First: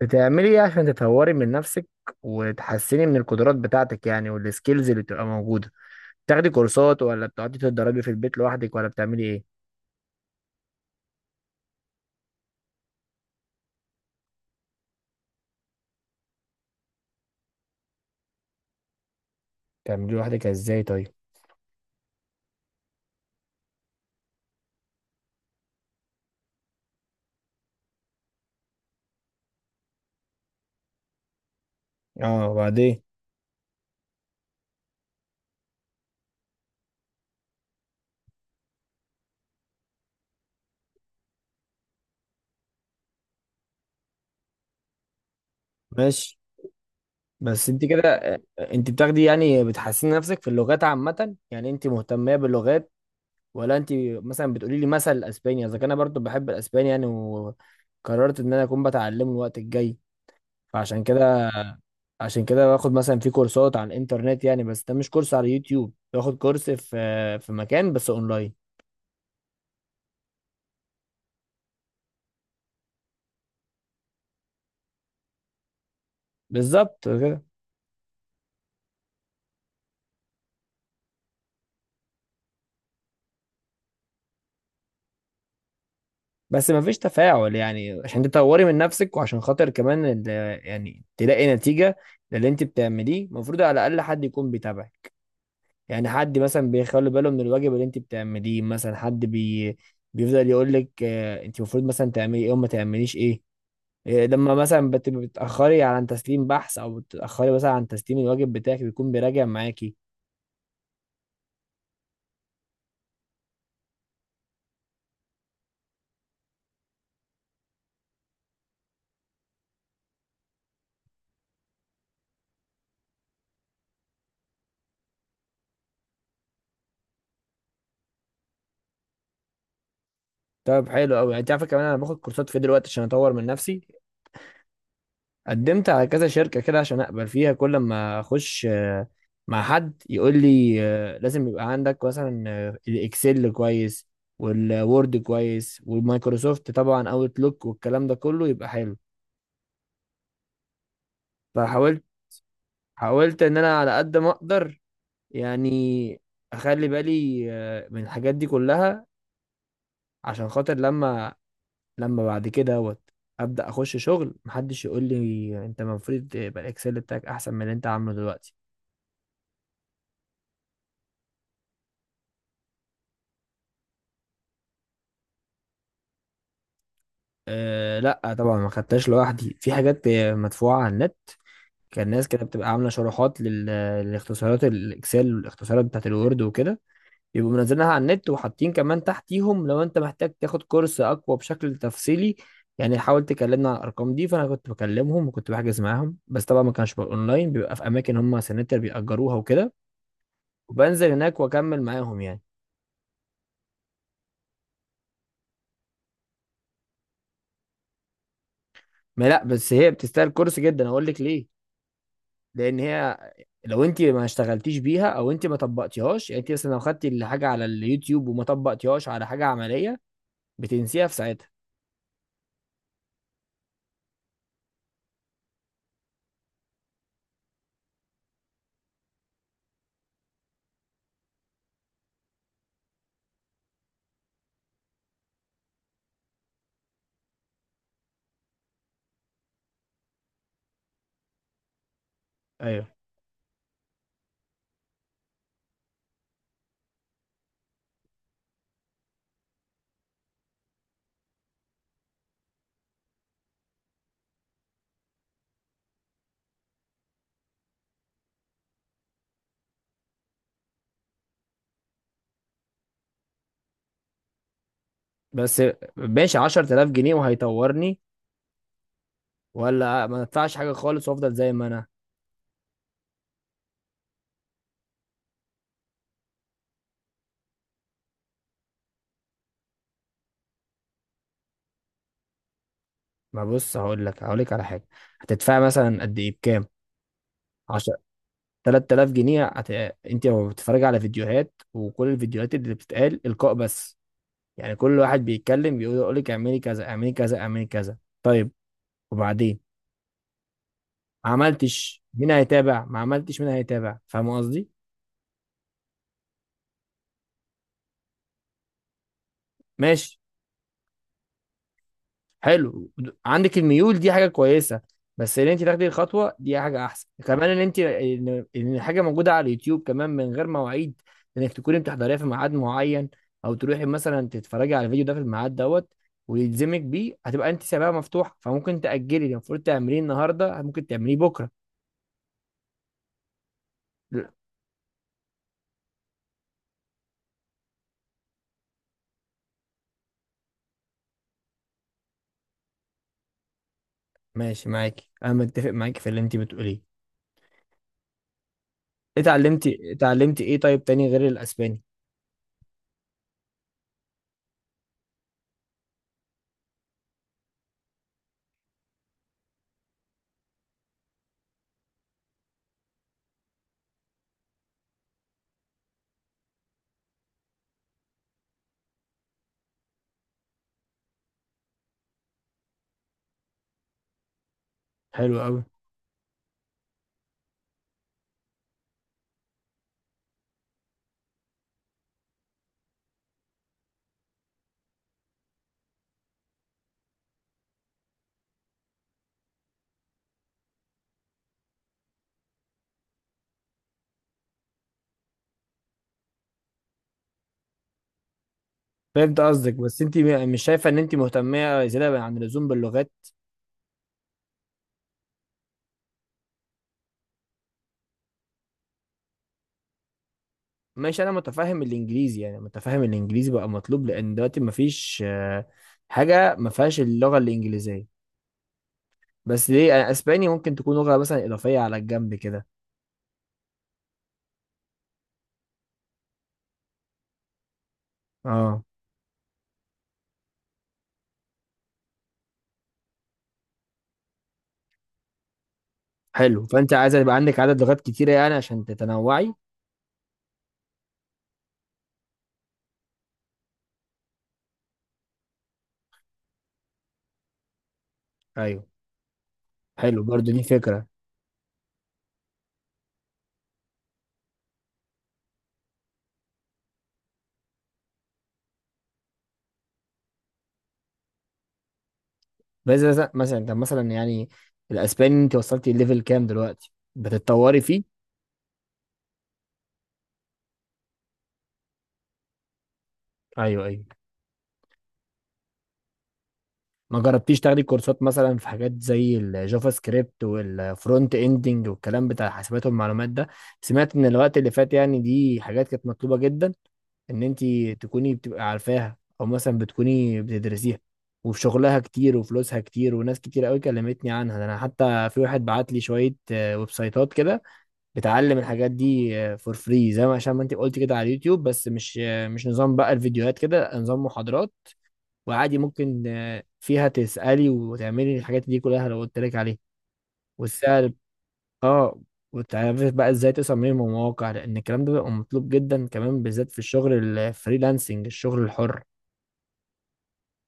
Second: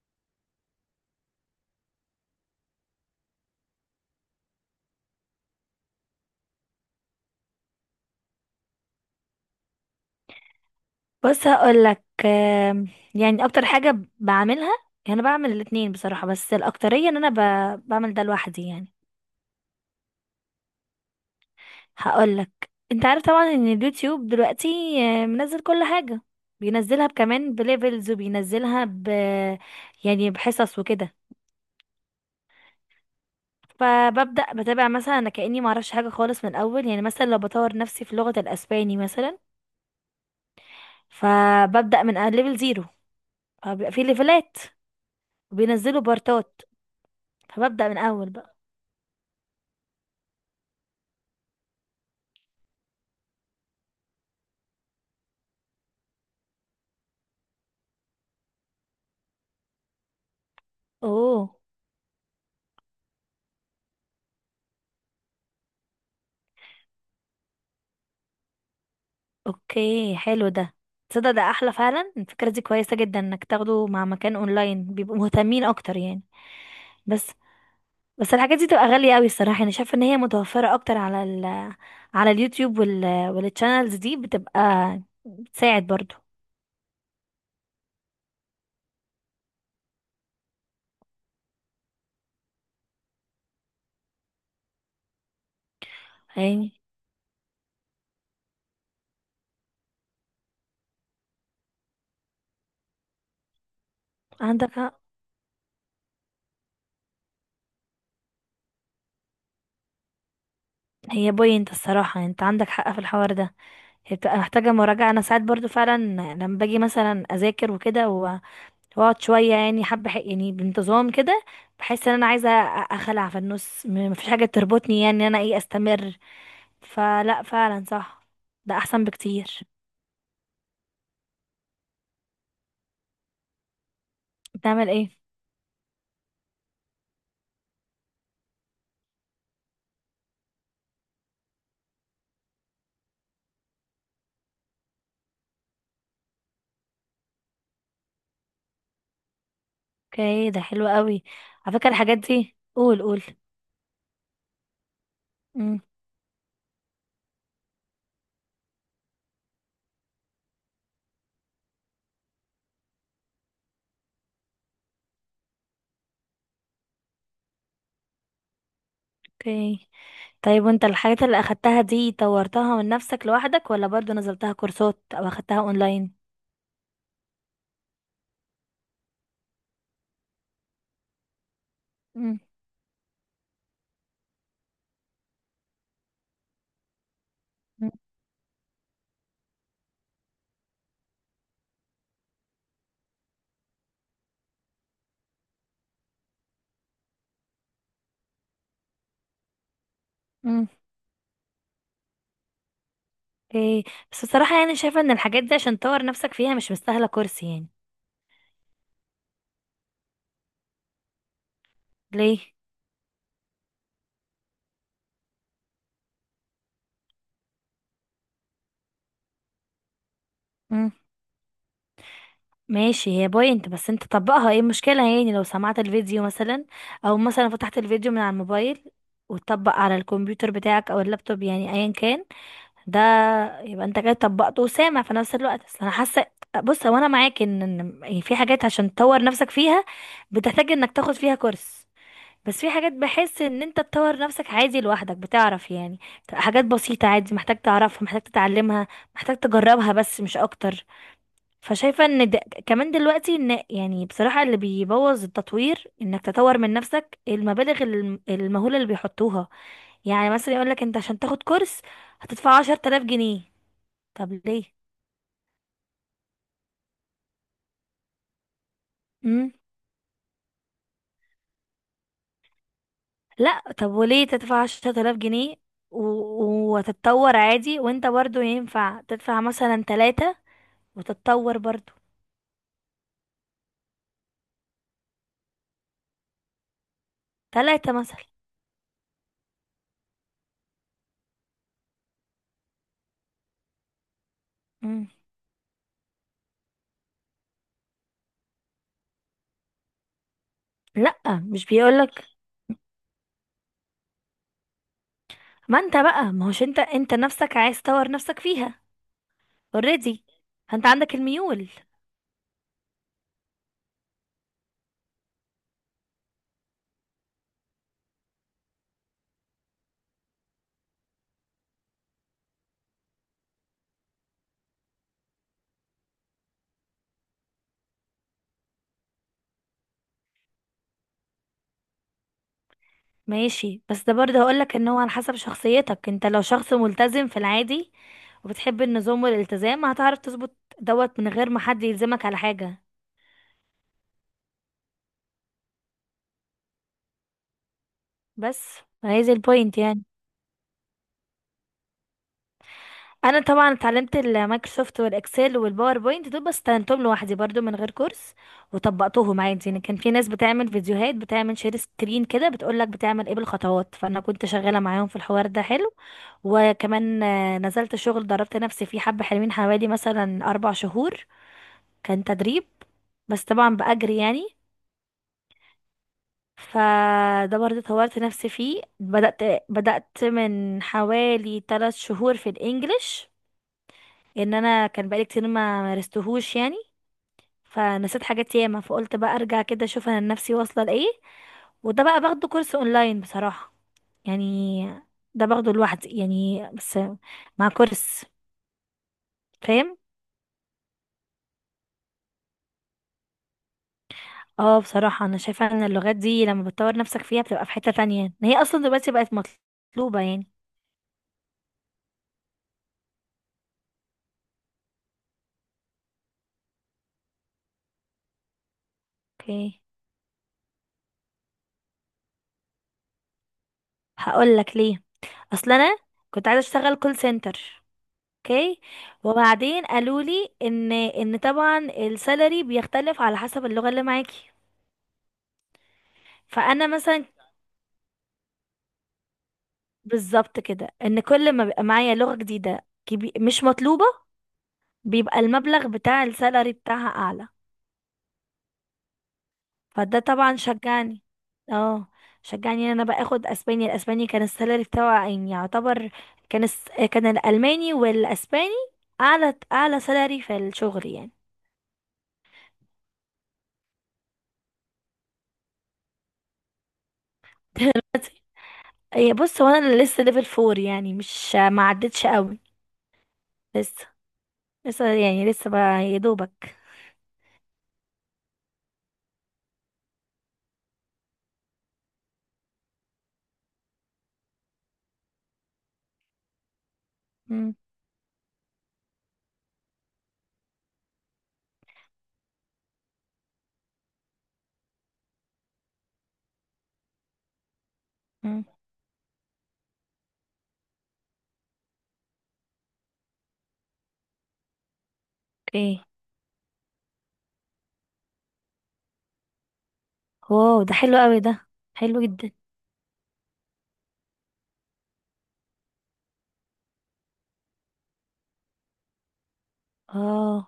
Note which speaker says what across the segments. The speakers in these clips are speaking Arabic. Speaker 1: بتعملي ايه عشان تطوري من نفسك وتحسني من القدرات بتاعتك يعني والسكيلز اللي بتبقى موجودة؟ بتاخدي كورسات ولا بتقعدي تتدربي في البيت لوحدك ولا بتعملي ايه؟
Speaker 2: بص، هقولك يعني اكتر حاجة بعملها. يعني انا بعمل الاتنين بصراحة، بس الاكترية ان انا بعمل ده لوحدي يعني.
Speaker 1: بتعملي لوحدك ازاي طيب؟
Speaker 2: هقولك، انت عارف طبعا ان اليوتيوب دلوقتي منزل كل حاجة، بينزلها كمان بليفلز، وبينزلها يعني بحصص وكده.
Speaker 1: اه، وبعدين؟
Speaker 2: فببدأ بتابع، مثلا انا كأني معرفش حاجة خالص من الاول. يعني مثلا لو بطور نفسي في لغة الاسباني مثلا، فببدأ من ليفل 0. فبيبقى في ليفلات وبينزلوا
Speaker 1: ماشي.
Speaker 2: بارتات،
Speaker 1: بس انت
Speaker 2: فببدأ من
Speaker 1: كده
Speaker 2: اول بقى.
Speaker 1: انت بتاخدي يعني بتحسني نفسك في اللغات عامة، يعني انت مهتمة باللغات، ولا انت مثلا بتقولي لي مثل الاسباني؟ اذا كان انا برضو بحب الاسباني يعني، وقررت ان انا اكون بتعلمه الوقت الجاي. فعشان كده
Speaker 2: اوه
Speaker 1: عشان كده باخد مثلا في كورسات على الانترنت، يعني بس ده مش كورس على اليوتيوب، باخد كورس في مكان بس اونلاين.
Speaker 2: اوكي، حلو ده. تصدق ده احلى فعلا، الفكرة دي كويسة جدا انك تاخده مع مكان اونلاين، بيبقوا مهتمين اكتر يعني.
Speaker 1: بالظبط
Speaker 2: بس
Speaker 1: كده.
Speaker 2: بس الحاجات دي تبقى غالية قوي الصراحة. انا شايفة ان هي متوفرة اكتر على على اليوتيوب، والتشانلز دي بتبقى بتساعد برضو
Speaker 1: بس ما فيش تفاعل يعني عشان تطوري من نفسك، وعشان خاطر كمان يعني تلاقي نتيجة للي انت بتعمليه. المفروض على الاقل حد يكون بيتابعك، يعني حد مثلا
Speaker 2: يعني.
Speaker 1: بيخلي باله من الواجب اللي انت بتعمليه، مثلا حد بي بيفضل يقول لك انت المفروض مثلا تعملي ايه وما تعمليش ايه. إيه، لما
Speaker 2: عندك
Speaker 1: مثلا
Speaker 2: حق،
Speaker 1: بتأخري عن تسليم بحث، او بتأخري مثلا عن تسليم الواجب بتاعك، بيكون بيراجع معاكي.
Speaker 2: هي بوينت الصراحة يعني، انت عندك حق في الحوار ده. هي بتبقى محتاجة مراجعة، انا ساعات برضو فعلا لما باجي مثلا اذاكر وكده، واقعد شويه يعني حبه يعني بانتظام كده. بحس ان انا عايزه اخلع في النص، مفيش حاجه تربطني يعني ان انا ايه استمر. فلا فعلا صح، ده احسن بكتير.
Speaker 1: طب حلو قوي. انت عارفه كمان انا باخد كورسات في دلوقتي عشان اطور من نفسي.
Speaker 2: بتعمل ايه؟
Speaker 1: قدمت على كذا شركه كده عشان اقبل فيها، كل ما اخش مع حد يقول لي لازم يبقى عندك مثلا الاكسل كويس، والوورد كويس، والمايكروسوفت طبعا اوتلوك، والكلام ده كله يبقى حلو.
Speaker 2: اوكي، ده حلو قوي. على فكره
Speaker 1: فحاولت
Speaker 2: الحاجات دي، قول قول.
Speaker 1: حاولت ان انا على قد ما اقدر
Speaker 2: مم.
Speaker 1: يعني اخلي بالي من الحاجات دي كلها، عشان خاطر لما بعد كده دوت ابدا اخش شغل، محدش يقول لي انت المفروض يبقى الاكسل بتاعك احسن من اللي انت عامله دلوقتي.
Speaker 2: اوكي. طيب وانت الحاجات اللي اخدتها دي طورتها من نفسك لوحدك، ولا برضو نزلتها كورسات او اخدتها اونلاين؟
Speaker 1: أه لا طبعا ما خدتهاش لوحدي. في حاجات مدفوعه على النت، كان ناس
Speaker 2: مم.
Speaker 1: كده بتبقى عامله شروحات للاختصارات الاكسل، والاختصارات بتاعت الوورد وكده، يبقوا منزلينها
Speaker 2: مم.
Speaker 1: على النت، وحاطين كمان تحتيهم لو انت محتاج تاخد كورس اقوى بشكل تفصيلي، يعني حاول تكلمنا على الارقام دي. فانا كنت بكلمهم وكنت بحجز معاهم، بس طبعا ما كانش بقى اونلاين، بيبقى في اماكن هم سنتر بيأجروها وكده،
Speaker 2: مم.
Speaker 1: وبنزل هناك واكمل معاهم يعني.
Speaker 2: اوكي. بس بصراحه يعني شايفه ان الحاجات دي عشان تطور نفسك فيها مش مستاهله كورس يعني.
Speaker 1: ما لا، بس هي بتستاهل كورس جدا، اقول لك ليه.
Speaker 2: ليه؟
Speaker 1: لان هي لو انت ما اشتغلتيش بيها، او انت ما طبقتيهاش، يعني انت مثلا لو خدتي الحاجه على اليوتيوب وما طبقتيهاش على حاجه عمليه، بتنسيها في ساعتها.
Speaker 2: ماشي، هي بوينت، بس انت طبقها ايه المشكلة؟ يعني لو سمعت الفيديو مثلا، او مثلا فتحت الفيديو من على الموبايل وتطبق على الكمبيوتر بتاعك او اللابتوب يعني ايا كان ده، يبقى انت كده طبقته وسامع في نفس الوقت. اصل انا حاسة، بص هو انا معاك ان يعني في حاجات عشان تطور نفسك فيها بتحتاج انك تاخد فيها كورس، بس في حاجات
Speaker 1: ايوه.
Speaker 2: بحس ان انت تطور نفسك عادي لوحدك بتعرف يعني. حاجات بسيطة عادي محتاج تعرفها، محتاج تتعلمها، محتاج تجربها، بس مش اكتر. فشايفة ان كمان دلوقتي، ان يعني بصراحة اللي بيبوظ التطوير انك تطور من نفسك المبالغ المهولة اللي بيحطوها. يعني مثلا يقولك انت عشان تاخد كورس هتدفع 10000 جنيه. طب ليه؟
Speaker 1: بس ماشي، 10000 جنيه وهيطورني،
Speaker 2: مم.
Speaker 1: ولا ما ادفعش حاجه خالص وافضل زي ما انا.
Speaker 2: لا طب وليه تدفع 10000 جنيه و... وتتطور عادي، وانت برضو ينفع تدفع مثلا تلاتة وتتطور برضو؟
Speaker 1: ما بص، هقول لك على حاجه. هتدفعي مثلا قد ايه، بكام؟ 10،
Speaker 2: تلاتة مثلا.
Speaker 1: 3000 جنيه هت... انت لو بتتفرجي على فيديوهات، وكل الفيديوهات اللي بتتقال القاء بس، يعني كل
Speaker 2: مم.
Speaker 1: واحد بيتكلم يقول لك اعملي كذا اعملي كذا اعملي كذا. طيب، وبعدين؟
Speaker 2: لا
Speaker 1: ما
Speaker 2: مش
Speaker 1: عملتش
Speaker 2: بيقولك.
Speaker 1: مين هيتابع ما عملتش مين هيتابع فاهم قصدي؟
Speaker 2: ما انت بقى ما هوش، انت نفسك عايز تطور نفسك فيها.
Speaker 1: ماشي.
Speaker 2: اوريدي، انت عندك الميول.
Speaker 1: حلو. عندك الميول دي حاجه كويسه، بس ان انت تاخدي الخطوه دي حاجه احسن كمان، ان انت إن الحاجه موجوده على اليوتيوب، كمان من غير مواعيد انك تكوني بتحضريها في ميعاد معين، او تروحي مثلا تتفرجي على الفيديو ده في الميعاد دوت ويلزمك بيه، هتبقى انت سبابه مفتوحه، فممكن تاجلي اللي المفروض تعمليه النهارده ممكن تعمليه بكره.
Speaker 2: ماشي، بس ده برضه هقولك ان هو على حسب شخصيتك. انت لو شخص ملتزم في العادي وبتحب النظام والالتزام، هتعرف تظبط دوت من غير ما حد يلزمك على حاجة.
Speaker 1: ماشي معاك، انا متفق معاك في اللي انت بتقوليه.
Speaker 2: بس هي دي البوينت
Speaker 1: اتعلمتي
Speaker 2: يعني.
Speaker 1: اتعلمتي ايه طيب تاني غير الاسباني؟
Speaker 2: انا طبعا اتعلمت المايكروسوفت والاكسل والباوربوينت دول، بس اتعلمتهم لوحدي برضو من غير كورس وطبقتهم عادي يعني. كان في ناس بتعمل فيديوهات، بتعمل شير سكرين كده، بتقولك بتعمل ايه بالخطوات، فانا كنت شغالة معاهم في الحوار ده حلو. وكمان نزلت شغل دربت نفسي فيه حبة حلوين، حوالي مثلا 4 شهور كان تدريب، بس طبعا بأجري يعني.
Speaker 1: حلو قوي.
Speaker 2: فده برضه طورت نفسي فيه. بدأت من حوالي 3 شهور في الإنجليش، إن أنا كان بقالي كتير ما مارستهوش يعني، فنسيت حاجات ياما، فقلت بقى أرجع كده أشوف أنا نفسي واصلة لإيه. وده بقى باخده كورس أونلاين بصراحة، يعني ده باخده لوحدي يعني بس مع كورس.
Speaker 1: فهمت قصدك،
Speaker 2: فاهم.
Speaker 1: بس انت مش شايفه ان انت مهتمه زياده عن اللزوم باللغات؟
Speaker 2: اه بصراحة انا شايفة ان اللغات دي لما بتطور نفسك فيها بتبقى في حتة تانية، ان هي اصلا دلوقتي بقت مطلوبة يعني.
Speaker 1: ماشي، انا متفهم الانجليزي. بقى مطلوب، لان دلوقتي مفيش حاجه ما فيهاش اللغه الانجليزيه. بس
Speaker 2: اوكي.
Speaker 1: ليه أنا؟ اسباني ممكن تكون لغه مثلا اضافيه على الجنب كده.
Speaker 2: هقول لك ليه. اصل انا كنت عايزة اشتغل كول سنتر. اوكي.
Speaker 1: اه.
Speaker 2: وبعدين قالوا لي ان طبعا السالري بيختلف على حسب اللغة اللي معاكي.
Speaker 1: حلو،
Speaker 2: فانا
Speaker 1: فانت عايزه
Speaker 2: مثلا
Speaker 1: يبقى عندك عدد لغات كتيره يعني عشان تتنوعي.
Speaker 2: بالظبط كده، ان كل ما بيبقى معايا لغة جديدة مش مطلوبة، بيبقى المبلغ بتاع السالري بتاعها اعلى.
Speaker 1: ايوه.
Speaker 2: فده
Speaker 1: حلو، برضو
Speaker 2: طبعا
Speaker 1: دي فكره.
Speaker 2: اه شجعني ان انا بقى اخد اسباني. الاسباني كان السالري بتاعه يعني يعتبر، كان الس... كان الالماني والاسباني اعلى اعلى سالري في الشغل يعني.
Speaker 1: مثلا انت مثلا يعني الاسباني، انت وصلتي ليفل كام دلوقتي بتتطوري فيه؟
Speaker 2: هي بص، هو انا لسه ليفل 4 يعني، مش ما عدتش قوي.
Speaker 1: ايوه ايوه.
Speaker 2: لسه، لسه يعني لسه بقى يا دوبك.
Speaker 1: ما جربتيش تاخدي كورسات مثلا في حاجات زي الجافا سكريبت، والفرونت اندنج، والكلام بتاع الحاسبات والمعلومات ده؟ سمعت ان الوقت اللي فات يعني دي حاجات كانت مطلوبة جدا، ان انت
Speaker 2: مم.
Speaker 1: تكوني بتبقى عارفاها، او مثلا بتكوني بتدرسيها. وفي شغلها كتير، وفلوسها كتير، وناس كتير قوي كلمتني عنها. ده انا حتى في واحد بعت لي شوية ويب سايتات كده بتعلم
Speaker 2: مم.
Speaker 1: الحاجات دي فور فري، زي ما عشان ما انت قلت كده على اليوتيوب، بس مش مش نظام بقى الفيديوهات كده، نظام محاضرات. وعادي
Speaker 2: اوكي.
Speaker 1: ممكن فيها تسألي وتعملي الحاجات دي كلها لو قلت لك عليها.
Speaker 2: واو ده
Speaker 1: والسعر
Speaker 2: حلو قوي ده، حلو
Speaker 1: اه.
Speaker 2: جدا.
Speaker 1: وتعرفي بقى ازاي تصممي مواقع، لان الكلام ده بيبقى مطلوب جدا كمان، بالذات في الشغل الفريلانسنج، الشغل الحر.
Speaker 2: اه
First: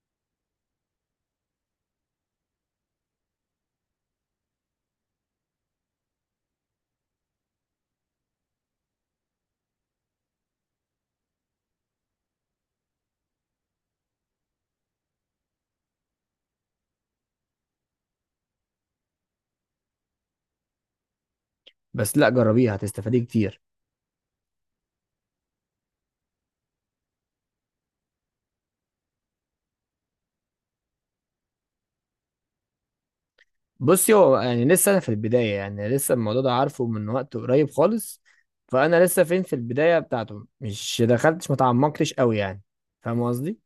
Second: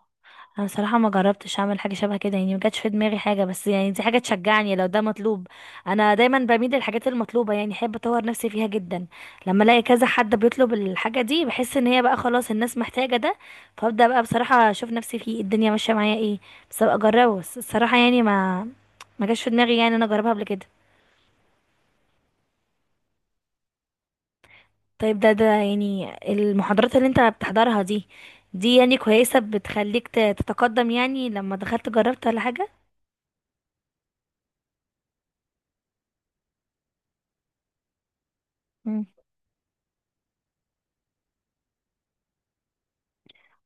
Speaker 2: انا صراحه ما جربتش اعمل حاجه شبه كده يعني، ما جاتش في دماغي حاجه. بس يعني دي حاجه تشجعني لو ده مطلوب. انا دايما بميل للحاجات المطلوبه، يعني احب اطور نفسي فيها جدا. لما الاقي كذا حد بيطلب الحاجه دي بحس ان هي بقى خلاص الناس محتاجه ده، فابدا بقى بصراحه اشوف نفسي فيه الدنيا ماشيه معايا ايه، بس ابقى اجربه. بس الصراحه يعني ما جاتش في دماغي يعني انا اجربها قبل كده.
Speaker 1: بس لا، جربيها هتستفادي كتير.
Speaker 2: طيب، ده يعني المحاضرات اللي انت بتحضرها دي يعني كويسه بتخليك تتقدم؟ يعني لما دخلت جربت ولا حاجه؟
Speaker 1: بصي هو يعني لسه انا في البدايه، يعني لسه الموضوع ده عارفه من وقت قريب خالص، فانا لسه فين في البدايه بتاعته، مش دخلتش، ما تعمقتش قوي يعني. فاهم قصدي.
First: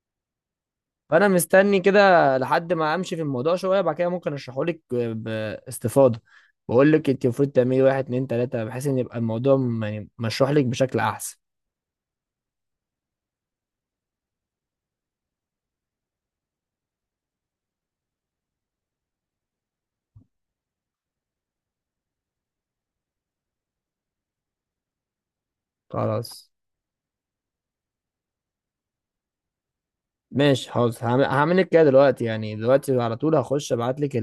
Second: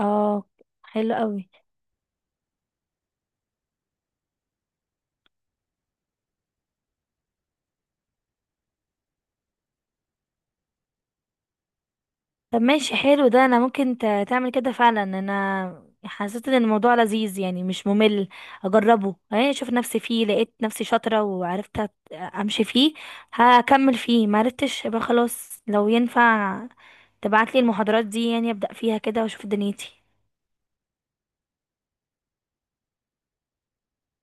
Speaker 2: اه حلو
Speaker 1: فانا
Speaker 2: قوي.
Speaker 1: مستني كده لحد ما امشي في الموضوع شويه، بعد كده ممكن اشرحه لك باستفاضه. بقول لك انت المفروض تعملي واحد اتنين تلاته، بحيث ان يبقى الموضوع يعني مشروح لك بشكل احسن.
Speaker 2: طب ماشي، حلو ده. انا ممكن تعمل كده فعلا. انا حسيت ان الموضوع لذيذ يعني مش ممل. اجربه اهي اشوف نفسي فيه، لقيت نفسي شاطرة وعرفت امشي فيه. هكمل فيه، ما عرفتش يبقى خلاص. لو
Speaker 1: خلاص
Speaker 2: ينفع تبعت لي المحاضرات دي يعني ابدا فيها كده واشوف دنيتي.
Speaker 1: ماشي حاضر، هعمل لك كده دلوقتي، يعني دلوقتي على طول هخش ابعت لك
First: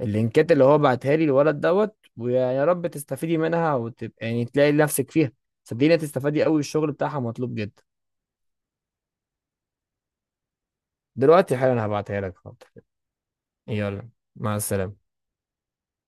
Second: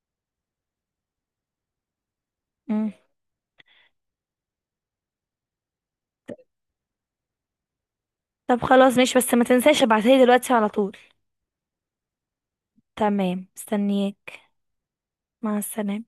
Speaker 1: اللينكات اللي هو بعتها لي الولد دوت، ويا رب
Speaker 2: مم.
Speaker 1: تستفيدي منها وتبقى يعني تلاقي نفسك فيها. صدقيني هتستفادي قوي، الشغل بتاعها مطلوب جدا.
Speaker 2: طب خلاص ماشي، بس ما تنساش ابعتها لي دلوقتي على طول.
Speaker 1: دلوقتي حالا هبعتها لك، حاضر.
Speaker 2: تمام،
Speaker 1: يلا،
Speaker 2: مستنياك.
Speaker 1: مع السلامة.
Speaker 2: مع السلامة.